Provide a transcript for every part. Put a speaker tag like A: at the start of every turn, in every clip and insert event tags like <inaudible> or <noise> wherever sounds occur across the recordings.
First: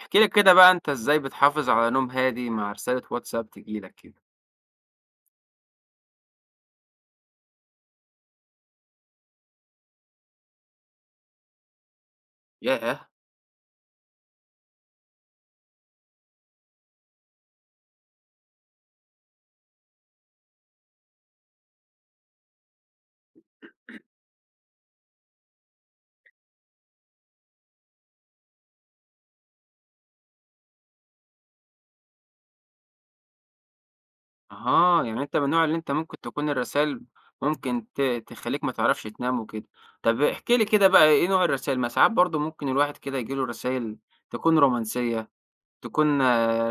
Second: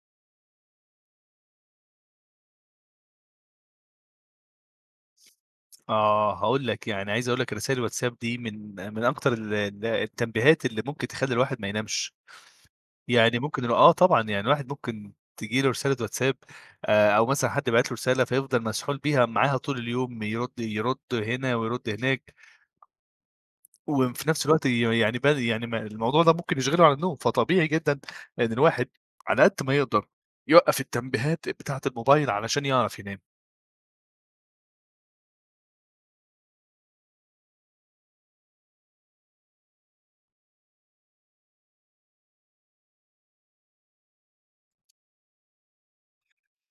A: احكِ لي كده بقى أنت إزاي بتحافظ على نوم هادي مع رسالة واتساب تيجي لك كده؟
B: آه، هاقول لك، يعني عايز أقول لك رسايل الواتساب دي من أكتر ال ال التنبيهات اللي ممكن تخلّي الواحد ما ينامش،
A: ياه!
B: يعني ممكن آه طبعًا، يعني الواحد ممكن تيجي له رسالة واتساب، أو مثلًا حد باعت له رسالة فيفضل مسحول بيها معاها طول اليوم، يرد هنا ويرد هناك، وفي نفس الوقت ي يعني ب يعني ما الموضوع ده ممكن يشغله عن النوم، فطبيعي جدًا إن الواحد على قد ما يقدر يوقّف التنبيهات بتاعة الموبايل علشان يعرف ينام.
A: أها، يعني أنت من النوع اللي أنت ممكن تكون الرسايل ممكن تخلّيك ما تعرفش تنام وكده. طب احكِ لي كده بقى إيه نوع الرسايل؟ ما ساعات برضه ممكن الواحد كده ييجي له رسايل تكون رومانسية، تكون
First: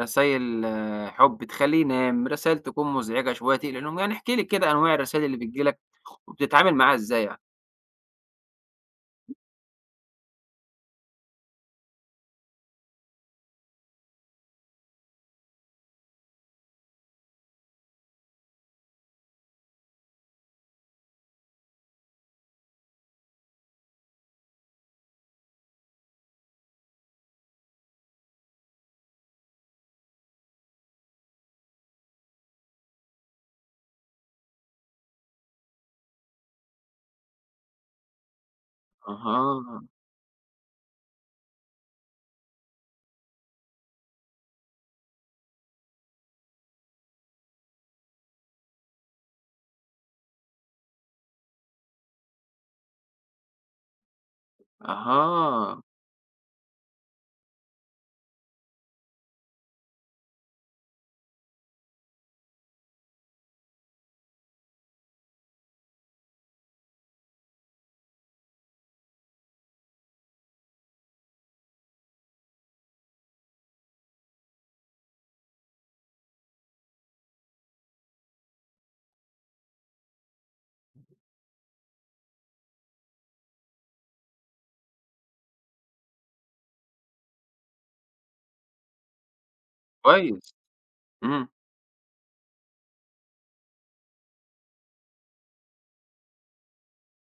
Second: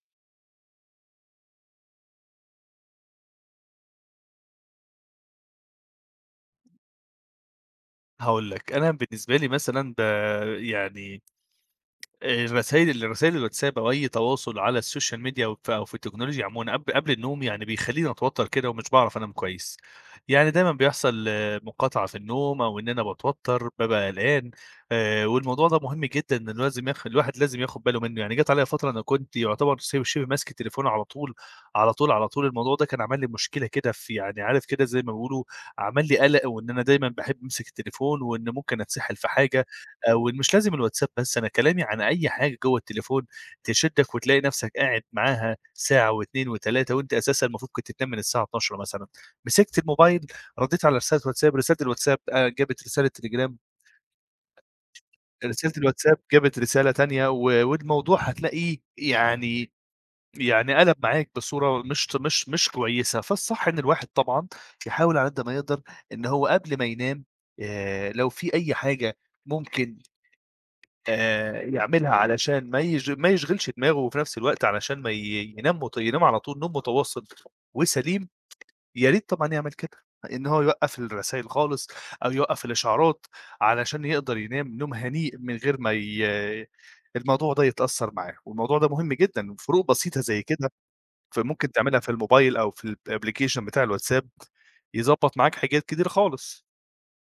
A: رسايل حُب تخلّيه ينام، رسايل تكون مزعجة شوية تقلق النوم، يعني احكِ لي كده أنواع الرسايل اللي بتيجي لك وبتتعامل معاها إزاي يعني؟
B: هاقول لك، أنا بالنسبة لي مثلًا يعني الرسايل الواتساب أو أي تواصل على السوشيال ميديا أو في التكنولوجيا عمومًا قبل النوم يعني بيخلّيني أتوتر كده ومش باعرف أنام كويس، يعني دايمًا بيحصل آه، مقاطعة في النوم أو إن أنا باتوتر، بابقى قلقان. والموضوع ده مهم جدًا إنه لازم الواحد لازم ياخد باله منه، يعني جات عليَّ فترة أنا كنت يعتبر شبه ماسك التليفون على طول، على طول، على طول. الموضوع ده كان عمل لي مشكلة كده في يعني عارف كده زي ما بيقولوا عمل لي قلق وإن أنا دايمًا باحب أمسك التليفون وإن ممكن أتسحل في حاجة.
A: أها،
B: ومش لازم الواتساب بس، أنا كلامي عن أي حاجة جوّه التليفون تشدّك وتلاقي نَفْسك قاعد معاها ساعة و2 و3، وأنت أساسًا المفروض كنت تنام من الساعة 00:00 مثلًا. مسكت الموبايل ردّيت على رسالة واتساب، رسالة الواتساب جابت رسالة تليجرام، رسالة
A: أها،
B: الواتساب جابت رسالة تانية، والموضوع هتلاقيه يعني يعني قَلَب معاك بصورة مش ط مش مش كويسة. فالصح إن الواحد طبعًا يحاول على قد ما يقدر إن هو قبل ما ينام لو في أي حاجة ممكن يعملها علشان ما يشغلش دماغه، وفي نفس الوقت علشان ما ي ينام مت ينام على طول نوم متواصل وسليم. يا ريت طبعًا يعمل كده، إن هو يوقّف الرسايل خالص أو يوقّف الإشعارات علشان يقدر ينام نوم هنيء من غير ما ي الموضوع ده يتأثّر معاه، والموضوع ده مهم جدًا، فروق بسيطة زي
A: كويس.
B: كده
A: إمم.
B: فممكن تعملها في الموبايل أو في الapplication بتاع الواتساب، يضبّط معاك حاجات كتير خالص.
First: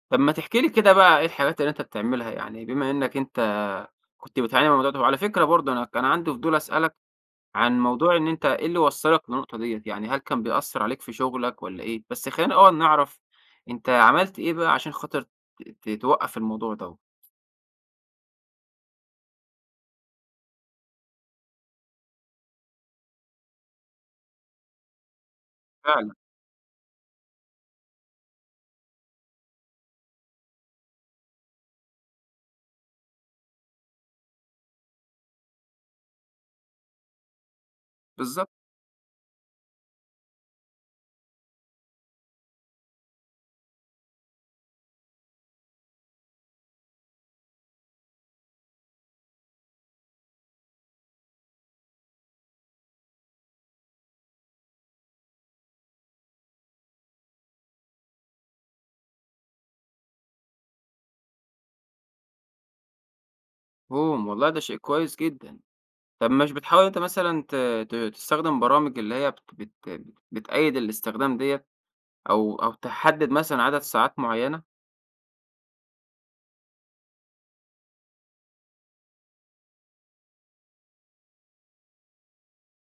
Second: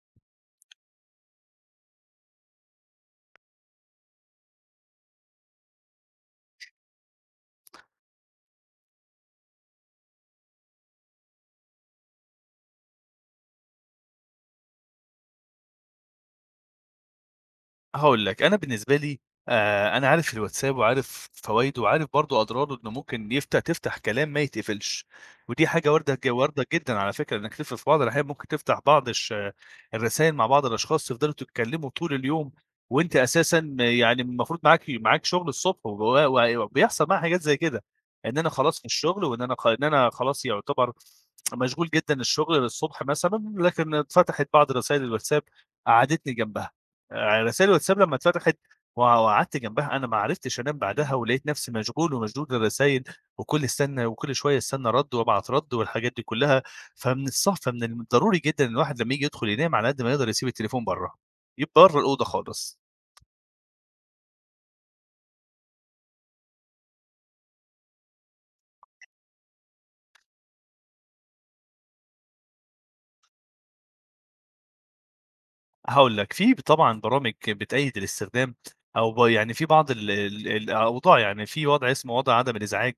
A: طب ما تحكي لي كده بقى إيه الحاجات اللي أنت بتعملها، يعني بما إنّك أنت كنت بتعاني من الموضوع ده، وعلى فكرة برضه أنا كان عندي فضول أسألك عن موضوع إن أنت إيه اللي وصّلك للنقطة ديّة، يعني هل كان بيأثّر عليك في شغلك والّا إيه؟ بس خلّينا الأول نعرف أنت عملت إيه بقى عشان خاطر توقّف الموضوع دوّة؟
B: هاقول لك، أنا بالنسبة لي أنا عارف الواتساب وعارف فوايده وعارف برضه أضراره إنه ممكن يفتح تفتح كلام ما يتقفلش، ودي حاجة
A: فعلًا،
B: واردة جدًا على فكرة إنك في بعض الأحيان ممكن تفتح بعض الش الرسايل مع بعض الأشخاص تفضلوا تتكلموا طول اليوم، وأنت أساسًا يعني المفروض معاك شغل الصبح، و و وبيحصل معايا حاجات زي كده. إن أنا
A: بالضبط،
B: خلاص في الشغل وإن أنا خ إن أنا خلاص يعتبر مشغول جدًا الشغل للصبح مثلًا، لكن اتفتحت بعض رسايل الواتساب قعدتني جنبها. رسائل الواتساب لمّا اتفتحت وقعدت جنبها، أنا ما عرفتش أنام بعدها، ولقيت نفسي مشغول ومشدود للرسايل، وكل استنى وكل شوية استنى رَد وابعت رَد والحاجات دي كلها. فمن الضروري جدًا إن الواحد لمّا ييجي يدخل ينام على قد ما يقدر يسيب التليفون برّه، برّه الأوضة خالص.
A: مفهوم، والله ده شيء كويس جدًا. طب مش بتحاول أنت مثلًا ت ت تستخدم برامج اللي هي بت بت بتقيّد الاستخدام ديّة أو تحدد مثلًا عدد ساعات معيّنة؟
B: هاقول لك، في طبعًا برامج بتقيّد الاستخدام أو ب يعني في بعض ال ال الأوضاع، يعني في وضع اسمه وضع عدم الإزعاج.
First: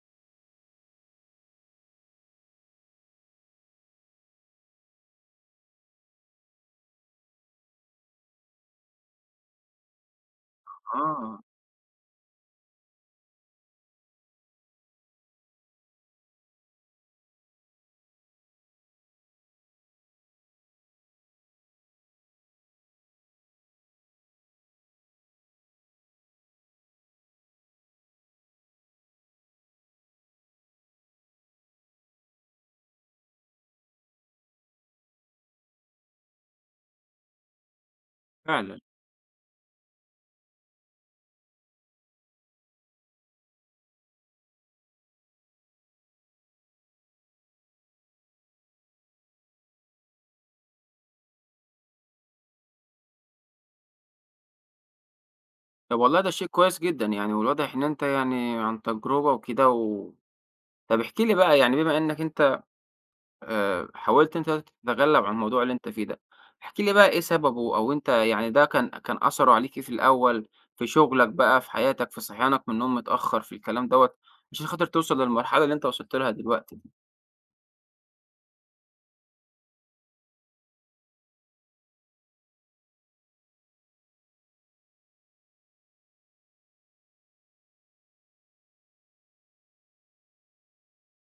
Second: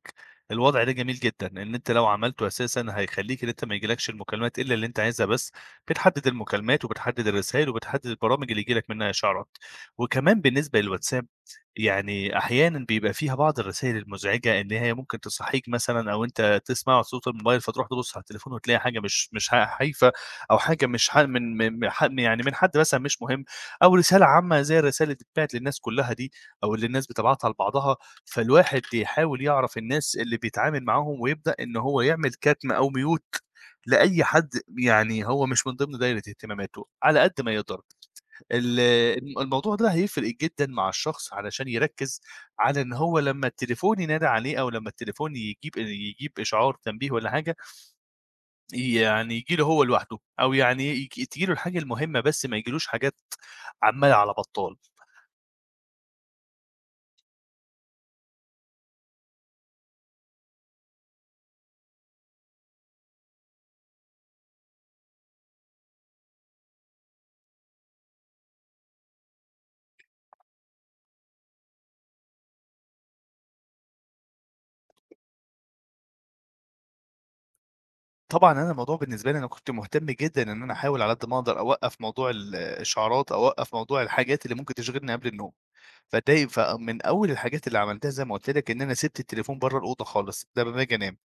B: الوضع ده جميل جدًا، إن أنت لو عملته أساسًا هيخلّيك إن أنت ما ييجيلكش المكالمات إلا اللي أنت عايزها بس، بتحدد المكالمات وبتحدد الرسايل وبتحدد البرامج اللي ييجي لك منها إشعارات، وكمان بالنسبة للواتساب
A: آه،
B: يعني أحيانًا بيبقى فيها بعض الرسايل المزعجة إن هي ممكن تصحّيك مثلًا أو أنت تسمع صوت الموبايل فتروح تبُص على التليفون وتلاقي حاجة مش هايفة، أو حاجة مش ح من من من ح يعني من حد مثلًا مش مهم، أو رسالة عامة زي الرسائل اللي بتتبعت للناس كلها دي، أو اللي الناس بتبعتها لبعضها. فالواحد يحاول يعرف الناس اللي بيتعامل معاهم، ويبدأ إن هو يعمل كتم أو mute لأي حد يعني هو مش من ضمن دايرة اهتماماته، على قد ما يقدر. ال
A: فعلًا.
B: الم الموضوع ده هيفرق جدًا مع الشخص علشان يركّز على إن هو لمّا التليفون ينادى عليه، أو لمّا التليفون يجيب إشعار تنبيه والّا حاجة يعني ييجي له هو لوحده، أو يعني تيجي له الحاجة المهمة بس ما ييجيلوش حاجات عمّالة على بطّال.
A: طب والله ده شيء كويس جدًا يعني، والواضح إن أنت يعني عن تجربة وكده طب احكِ لي بقى يعني بما إنك أنت حاولت أنت تتغلب عن الموضوع اللي أنت فيه ده، احكِ لي بقى إيه سببه أو أنت يعني ده كان كان أثره عليك إيه في الأول، في شغلك بقى، في حياتك، في صحيانك من النوم متأخر، في الكلام دوّة، عشان خاطر توصل للمرحلة اللي أنت وصلت لها دلوقتي،
B: طبعًا أنا الموضوع بالنسبة لي أنا كنت مهتم جدًا إن أنا أحاول على قد ما أقدر أوقّف موضوع الإشعارات، أوقّف موضوع الحاجات اللي ممكن تشغلني قبل النوم. فمن أول الحاجات اللي عملتها زي ما قُلت لك إن أنا سِبت التليفون برّه الأوضة خالص، ده لمّا باجي أنام.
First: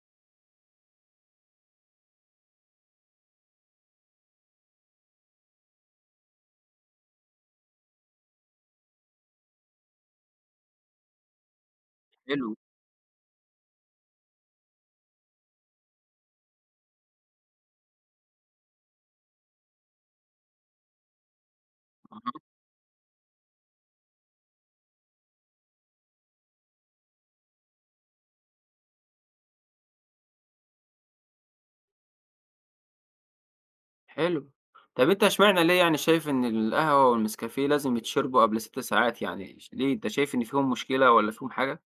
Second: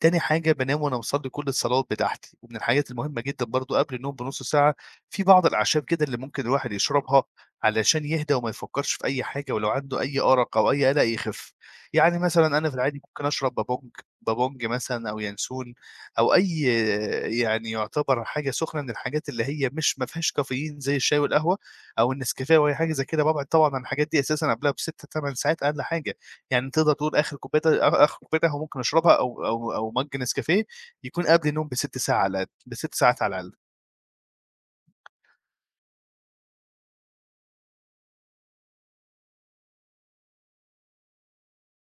B: تاني حاجة بانام وأنا مصلّي كل الصلوات بتاعتي، ومن الحاجات المهمة جدًا برضه قبل النوم بنُص ساعة في بعض الأعشاب كده اللي ممكن الواحد يشربها علشان يهدى وما يفكّرش في أي حاجة، ولو عنده أي أرق أو أي قلق يخف. يعني
A: حلو،
B: مثلًا أنا في العادي ممكن أشرب بابونج، بابونج مثلًا أو ينسون أو أي يعني يعتبر حاجة سُخنة من الحاجات اللي هي مش ما فيهاش كافيين زي الشاي والقهوة أو
A: أها،
B: النسكافيه أو أي حاجة زي كده. بابعد طبعًا عن الحاجات دي أساسًا قبلها ب6، 8 ساعات أقل حاجة. يعني تقدر تقول آخر كوباية قهوة ممكن أشربها أو مَج نسكافيه يكون قبل النوم ب6 ساعة على الأقل، ب6 ساعات على الأقل.
A: حلو. طب أنت اشمعنى ليه يعني شايف إن القهوة والنسكافيه لازم يتشربوا قبل 6 ساعات يعني، ليه أنت شايف إن فيهم مشكلة والّا فيهم حاجة؟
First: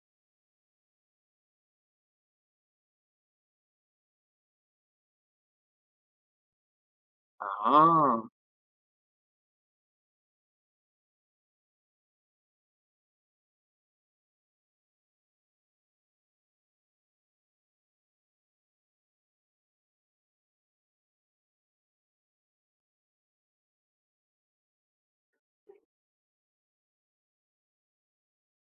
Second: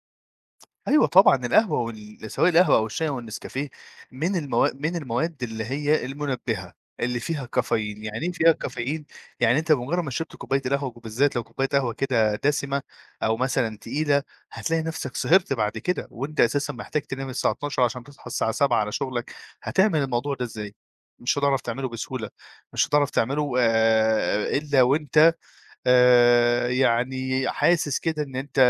B: أيوه طبعًا، القهوة وال سواء القهوة أو الشاي أو النسكافيه من المواد اللي هي المنبهة، اللي فيها كافيين، يعني
A: أها.
B: إيه فيها كافيين؟ يعني أنت بمجرد ما شربت كوباية القهوة وبالذات لو كوباية قهوة كده دسمة أو مثلًا تقيلة، هتلاقي نفسك سهرت بعد كده، وأنت أساسًا محتاج تنام الساعة 12:00 عشان تصحى الساعة 7:00 على شغلك، هتعمل الموضوع ده إزاي؟ مش هتعرف تعمله بسهولة، مش هتعرف تعمله إلا وأنت، يعني حاسس كده إن أنت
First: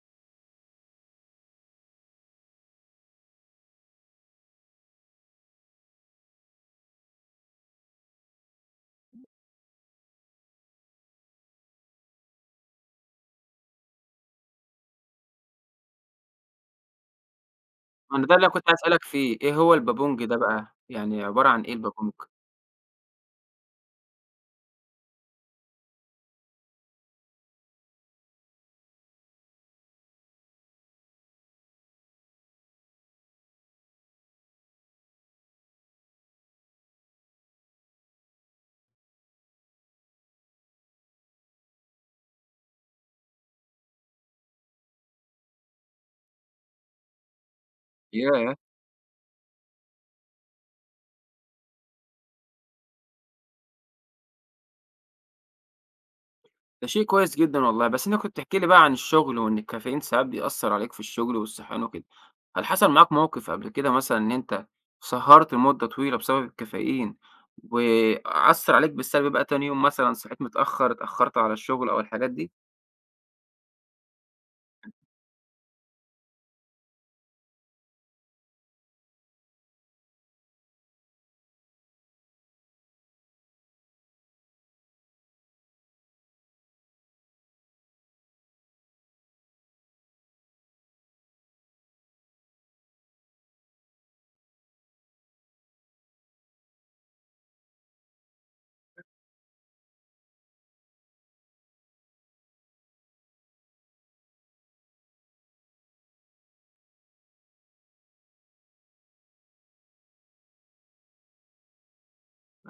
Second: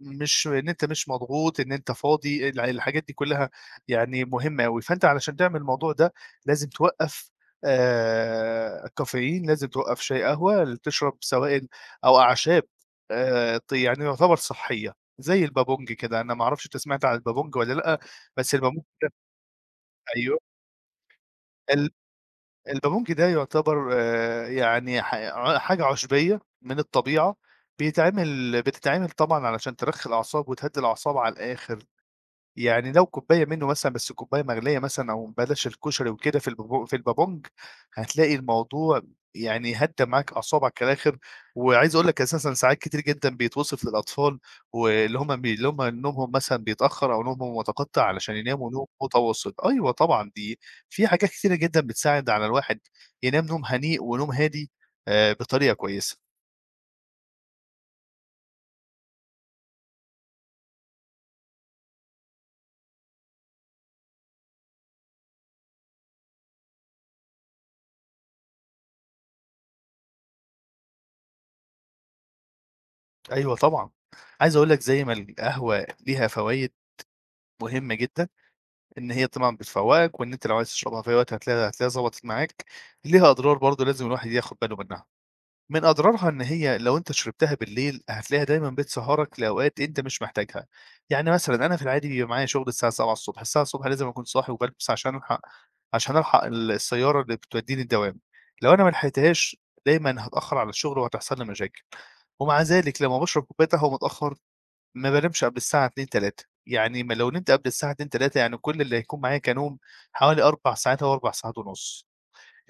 B: مش إن أنت مش مضغوط، إن أنت فاضي، الحاجات دي كلّها يعني مهمة أوي، فأنت علشان تعمل الموضوع ده لازم توقّف الكافيين، لازم توقّف شاي، قهوة، تشرب سوائل أو أعشاب ط يعني يعتبر صحية زي البابونج كده، أنا ما أعرفش أنت سمعت عن البابونج والّا لأ.
A: ما أنا ده اللي
B: بس
A: كنت عايز
B: البابونج
A: أسألك فيه، إيه هو البابونج ده
B: أيوه،
A: بقى؟ يعني عبارة عن إيه
B: ال
A: البابونج؟
B: البابونج ده يعتبر يعني ح ع حاجة عُشبيّة من الطبيعة، بتتعمل طبعًا علشان ترخّي الأعصاب وتهدّي الأعصاب على الآخر. يعني لو كوباية منه مثلًا بس كوباية مغلية مثلًا أو بلاش الكشري وكده في البابونج، هتلاقي الموضوع يعني هدّى معاك أعصابك على الآخر. وعايز أقول لك أساسًا ساعات كتير جدًا بيتوصف للأطفال واللي هم بي اللي هم نومهم مثلًا بيتأخّر أو نومهم متقطّع علشان
A: ياه!
B: يناموا نوم متواصل، أيوه طبعًا دي، في حاجات كتيرة جدًا بتساعد على الواحد ينام نوم هنيء ونوم هادي بطريقة كويسة.
A: ده شيء كويس جدًا والله، بس أنت كنت بتحكي لي بقى عن الشغل وإن الكافيين ساعات بيأثّر عليك في الشغل والصحيان وكده، هل حصل معاك موقف قبل كده مثلًا إن أنت سهرت لمدة طويلة بسبب الكافيين، وأثّر عليك بالسلب بقى تاني يوم مثلًا صحيت متأخّر، اتأخّرت على الشغل أو الحاجات دي؟
B: أيوه طبعًا، عايز أقول لك زي ما القهوة ليها فوايد مهمة جدًا إن هي طبعًا بتفوّقك، وإن أنت لو عايز تشربها في أي وقت هتلاقيها ضبطت معاك، ليها أضرار برضه لازم الواحد ياخد باله منها، من أضرارها إن هي لو أنت شربتها بالليل هتلاقيها دايمًا بتسهّرك لأوقات أنت مش محتاجها. يعني مثلًا أنا في العادي بيبقى معايا شغل الساعة 7:00 ص، الساعة 7:00 لازم أكون صاحي وبالبس عشان ألحق السيارة اللي بتودّيني الدوام، لو أنا ما لحقتهاش دايمًا هاتأخر على الشغل وهتحصل لي مشاكل. ومع ذلك لمّا باشرب كوباية قهوة متأخر ما بانامش قبل الساعة 02:00، 03:00، يعني ما لو نمت قبل الساعة 02:00، 03:00 يعني كل اللي هيكون معايا كنوم حوالي 4 ساعات أو 4 ساعات ونُص.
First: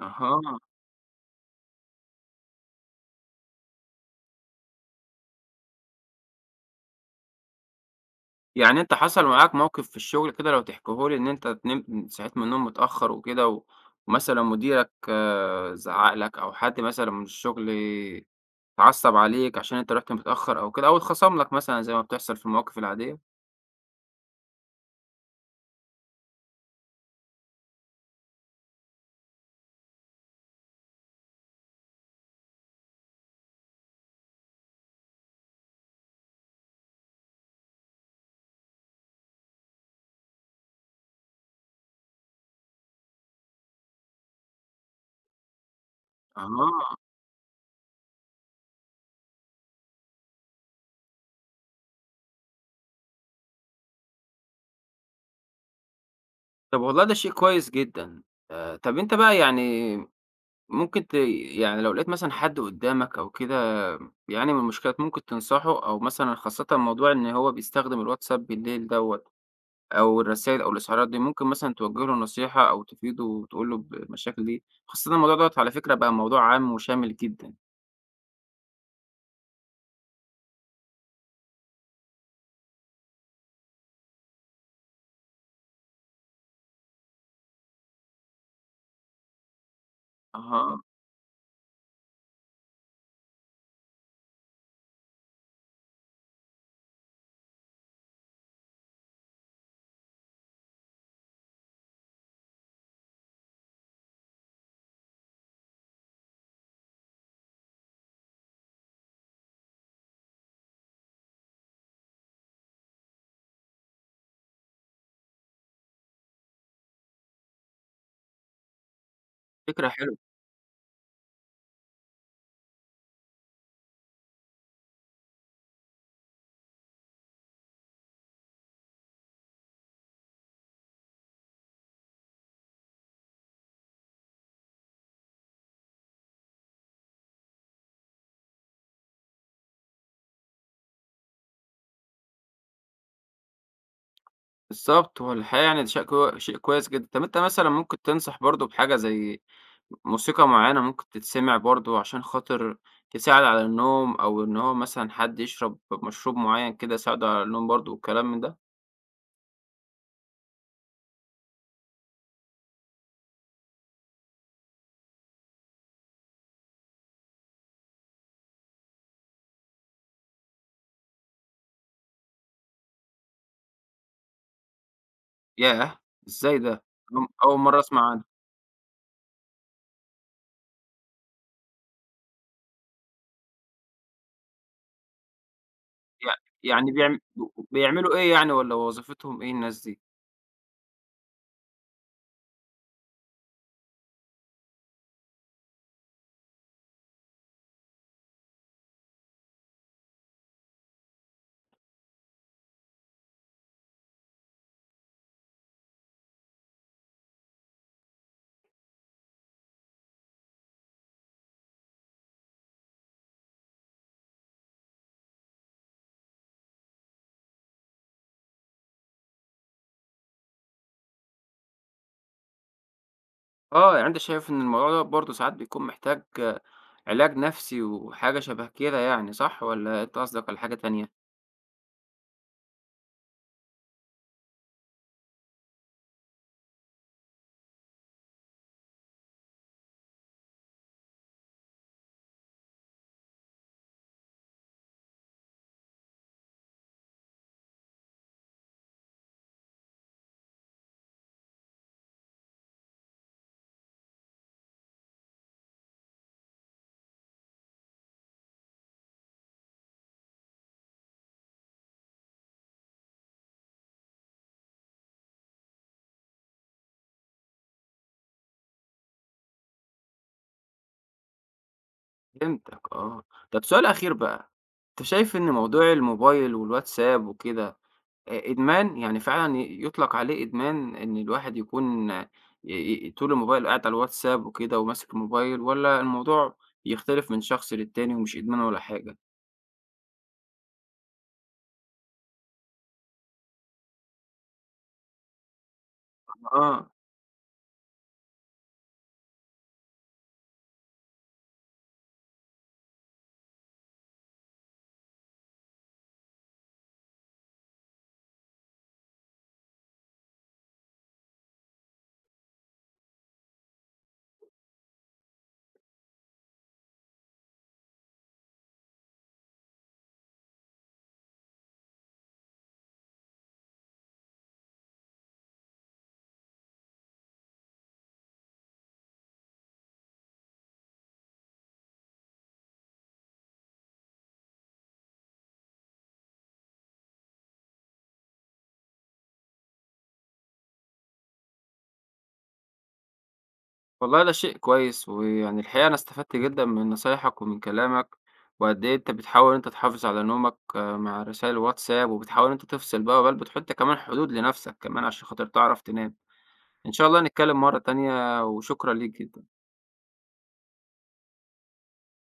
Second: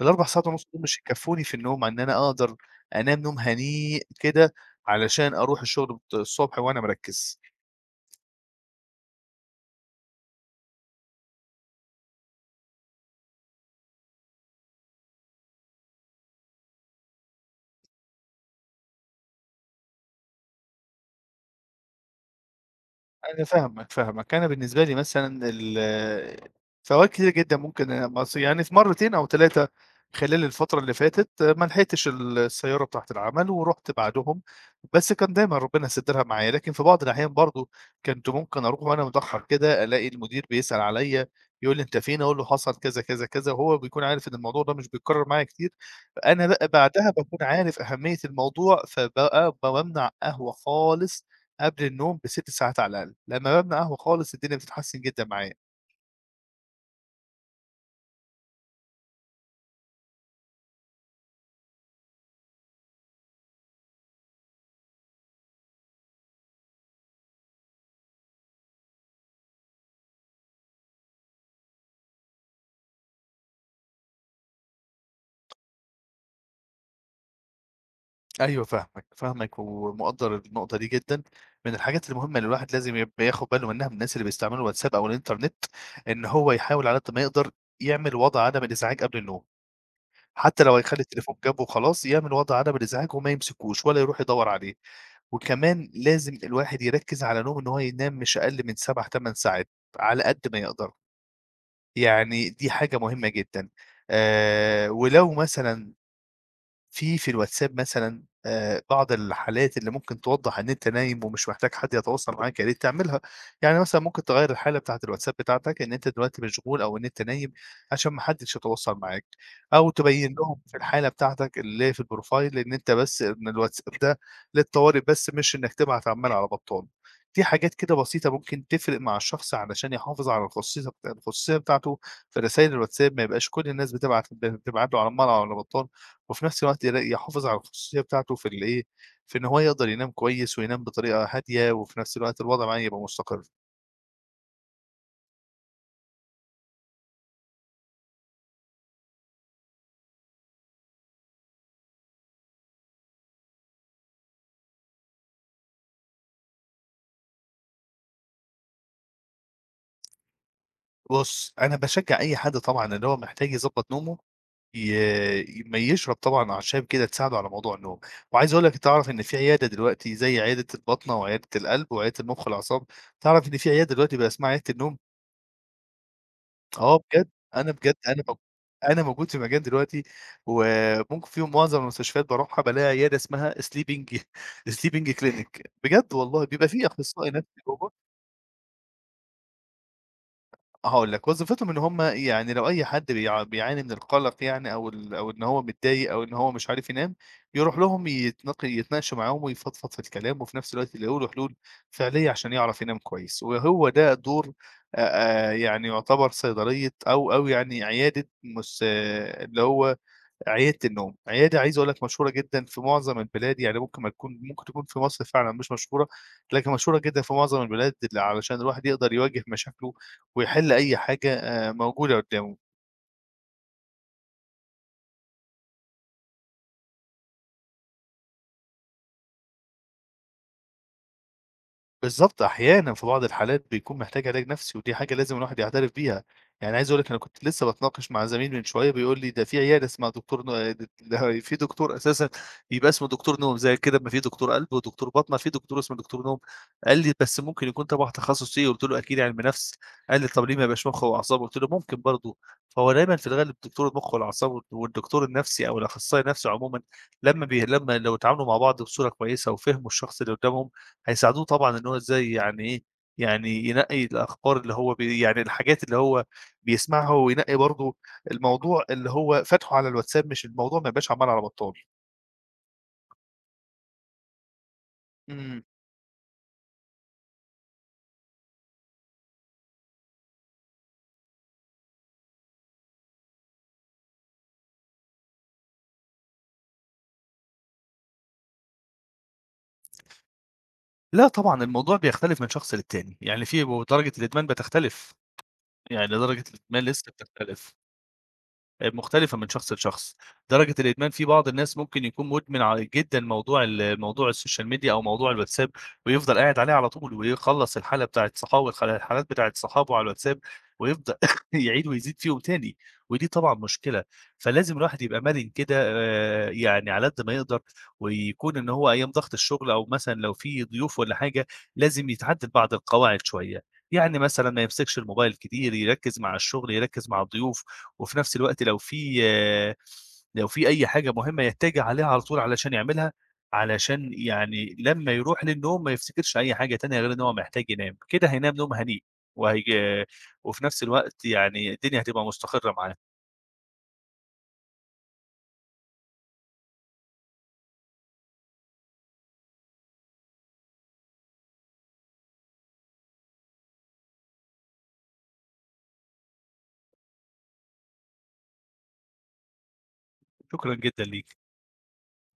B: ال4 ساعات ونُص دول مش هيكفّوني في النوم إن أنا أقدر أنام نوم هنيء كده علشان أروح الشغل الصبح وأنا مركّز.
A: يعني أنت حصل معاك موقف في الشغل كده لو تحكيه لي إن أنت نمت صحيت من النوم متأخر وكده ومثلًا مديرك زعّق لك أو حد مثلًا من الشغل اتعصب عليك عشان أنت رُحت متأخر أو كده أو اتخصم لك مثلًا زي ما بتحصل في المواقف العادية؟
B: أنا فاهمك، فاهمك. أنا بالنسبة لي مثلًا فوات كتيرة جدًا ممكن يعني في مرّتين أو 3 خلال الفترة اللي فاتت ما لحقتش السيارة بتاعة العمل ورُحت بعدهم، بس كان دايمًا ربنا يسترها معايا. لكن في بعض الأحيان برضه كنت ممكن أروح وأنا متأخّر كده، ألاقي المدير بيسأل عليّا، يقول لي: "أنت فين؟" أقول له: "حصل كذا، كذا، كذا." وهو بيكون عارف إن الموضوع ده مش بيتكرر معايا كتير، فأنا بقى
A: آه،
B: بعدها باكون عارف أهمية الموضوع، فبقى بامنع قهوة خالص قبل النوم ب6 ساعات على الأقل، لمّا بابدأ قهوة خالص الدنيا بتتحسن جدًا معايا.
A: طب والله ده شيء كويس جدًا. طب أنت بقى يعني ممكن يعني لو لقيت مثلًا حد قدّامك أو كده بيعاني من مشكلة ممكن تنصحه أو مثلًا خاصةً موضوع إن هو بيستخدم الواتساب بالليل دوّة؟ أو الرسايل أو الإشعارات دي، ممكن مثلًا توجه له نصيحة أو تفيده وتقول له بالمشاكل دي، خاصةً الموضوع دوّة على فكرة بقى موضوع عام وشامل جدًا.
B: أيوه فاهمك، فاهمك، ومقدّر النقطة دي جدًا. من الحاجات المهمة اللي الواحد لازم يبقى ياخد باله منها من الناس اللي بيستعملوا الواتساب أو الإنترنت، إن هو يحاول على قد ما يقدر يعمل وضع عدم الإزعاج قبل النوم، حتى لو
A: أها،
B: هيخلّي التليفون جنبه وخلاص، يعمل وضع عدم الإزعاج وما يمسكوش ولا يروح يدوّر عليه، وكمان لازم الواحد يركّز على نومه إن هو ينام مش أقل من 7، 8 ساعات على قد ما يقدر. يعني دي حاجة مهمة جدًا. ولو مثلًا في الواتساب مثلًا بعض الحالات اللي ممكن توضّح إن أنت نايم ومش محتاج حد يتواصل معاك، يا ريت تعملها. يعني مثلًا ممكن تغيّر الحالة بتاعة الواتساب بتاعتك إن أنت دلوقتي مشغول أو إن أنت نايم عشان ما حدش يتواصل معاك، أو
A: فكرة حلوة،
B: تبيّن لهم في الحالة بتاعتك اللي هي في البروفايل إن أنت بس إن الواتساب ده للطوارئ بس مش إنّك تبعت عَمّال على بطّال. دي حاجات كده بسيطة ممكن تفرق مع الشخص علشان يحافظ على الخصوصية بتاعته في رسايل الواتساب، ما يبقاش كل الناس بتبعت له عَمّال على بطّال. وفي نفس الوقت يلا يحافظ على الخصوصية بتاعته في الإيه، في إن هو يقدر ينام كويس وينام بطريقة هادية، وفي نفس الوقت الوضع معاه يبقى مستقر.
A: بالضبط، هو الحقيقة يعني ده شيء كويس جدًا. طب أنت مثلًا ممكن تنصح برضه بحاجة زي موسيقى معيّنة ممكن تتسمع برضه عشان خاطر تساعد على النوم، أو إن هو مثلًا حد يشرب مشروب معيّن كده يساعده على النوم برضه والكلام من ده؟
B: بُص، أنا باشجّع أي حد طبعًا اللي هو محتاج يضبّط نومه، ما يشرب طبعًا أعشاب كده تساعده على موضوع النوم. وعايز أقول لك تعرف إن في عيادة دلوقتي زي عيادة الباطنة وعيادة القلب وعيادة المخ والأعصاب، تعرف إن في عيادة دلوقتي بقى اسمها عيادة النوم؟
A: ياه! إزاي ده؟
B: آه بجد،
A: أول
B: أنا
A: مرّة
B: بجد
A: أسمع عنها.
B: أنا موجود في مكان دلوقتي وممكن فيهم معظم المستشفيات باروحها بالاقي عيادة اسمها sleeping <laughs> sleeping clinic بجد
A: يع
B: والله بيبقى في
A: يعني
B: أخصائي نفسي جوّه.
A: بيعملوا إيه يعني والّا وظيفتهم إيه الناس دي؟
B: هاقول لك، وظيفتهم إن هم يعني لو أي حد بيعاني من القَلَق يعني أو إن هو متضايق أو إن هو مش عارف ينام، يروح لهم يتناقشوا معاهم ويفضفض في الكلام وفي نفس الوقت يلاقوا له حلول فعلية عشان يعرف ينام كويس، وهو ده دور يعني يُعتبر صيدلية أو يعني عيادة مس آه، اللي هو عيادة النوم، عايز أقول لك مشهورة جدًا في معظم البلاد، يعني ممكن ما تكون ممكن تكون في مصر فعلًا مش مشهورة، لكن مشهورة جدًا في معظم البلاد، علشان الواحد يقدر يواجه مشاكله ويحل أي حاجة موجودة قدّامه.
A: آه، يعني أنت شايف إن الموضوع دوّة برضه ساعات بيكون محتاج علاج نفسي وحاجة شبه كده يعني صح والّا أنت قصدك على حاجة تانية؟
B: بالضبط، أحيانًا في بعض الحالات بيكون محتاج علاج نفسي، ودي حاجة لازم الواحد يعترف بيها، يعني عايز أقول لك أنا كنت لسه باتناقش مع زميل من شوية بيقول لي ده في دكتور أساسًا بيبقى اسمه دكتور نوم زي كده، أمّا في دكتور قلب ودكتور بطنة، في دكتور اسمه دكتور نوم، قال لي: "بس ممكن يكون تبع تخصص إيه؟" قُلت له: "أكيد علم نفس." قال لي: "طب ليه ما يبقاش مُخ وأعصاب؟" قُلت له: "ممكن برضه." فهو دايمًا في الغالب دكتور المُخ والأعصاب والدكتور النفسي أو الأخصائي النفسي عمومًا لمّا لو اتعاملوا مع بعض بصورة كويسة وفهموا الشخص اللي قدامهم هيساعدوه طبعًا إن هو إزاي يعني إيه، يعني ينقّي الأخبار اللي هو يعني الحاجات اللي هو بيسمعها وينقّي برضه الموضوع اللي هو فاتحه على الواتساب، مش الموضوع ما يبقاش عمال على بطّال.
A: فهمتك آه. طب سؤال أخير بقى، أنت شايف إن
B: إمم.
A: موضوع الموبايل والواتساب وكده إدمان؟ يعني فعلًا يُطلق عليه إدمان إن الواحد يكون آه، ي ي طول الموبايل قاعد على الواتساب وكده وماسك الموبايل والّا الموضوع يختلف من شخص للتاني ومش إدمان ولا حاجة؟
B: لأ طبعًا الموضوع بيختلف من شخص للتاني، يعني في ودرجة الإدمان بتختلف، يعني درجة الإدمان
A: آه.
B: لسه بتختلف. مختلفة من شخص لشخص، درجة الإدمان في بعض الناس ممكن يكون مدمن جدًا موضوع موضوع السوشيال ميديا أو موضوع الواتساب، ويفضل قاعد عليه على طول ويخلّص الحالة بتاعة صحاب الخ الحالات بتاعة صحابه على الواتساب، ويفضل <laughs> يعيد ويزيد فيهم تاني، ودي طبعًا مشكلة، فلازم الواحد يبقى مرن كده، يعني على قد ما يقدر، ويكون إن هو أيام ضغط الشغل أو مثلًا لو في ضيوف والّا حاجة، لازم يتعدل بعض القواعد شوية، يعني مثلًا ما يمسكش الموبايل كتير، يركّز مع الشغل، يركّز مع الضيوف. وفي نفس الوقت لو في لو في أي حاجة مهمة يتّجِه عليها على طول علشان يعملها، علشان يعني لمّا يروح للنوم ما يفتكرش أي حاجة تانية غير إن هو محتاج ينام، كده هينام نوم هنيء وهيج وفي نفس الوقت يعني الدنيا هتبقى مستقرة معاه.
A: والله ده شيء كويس، ويعني الحقيقة أنا استفدت جدًا من نصايحك ومن كلامك، وقد إيه أنت بتحاول إن أنت تحافظ على نومك آه، مع رسايل الواتساب، وبتحاول إن أنت تفصل بقى، بتحط كمان حدود لنفسك كمان عشان خاطر تعرف تنام، إن شاء الله نتكلم مرة تانية، وشكرًا ليك جدًا.
B: شكرًا جدًا ليكِ.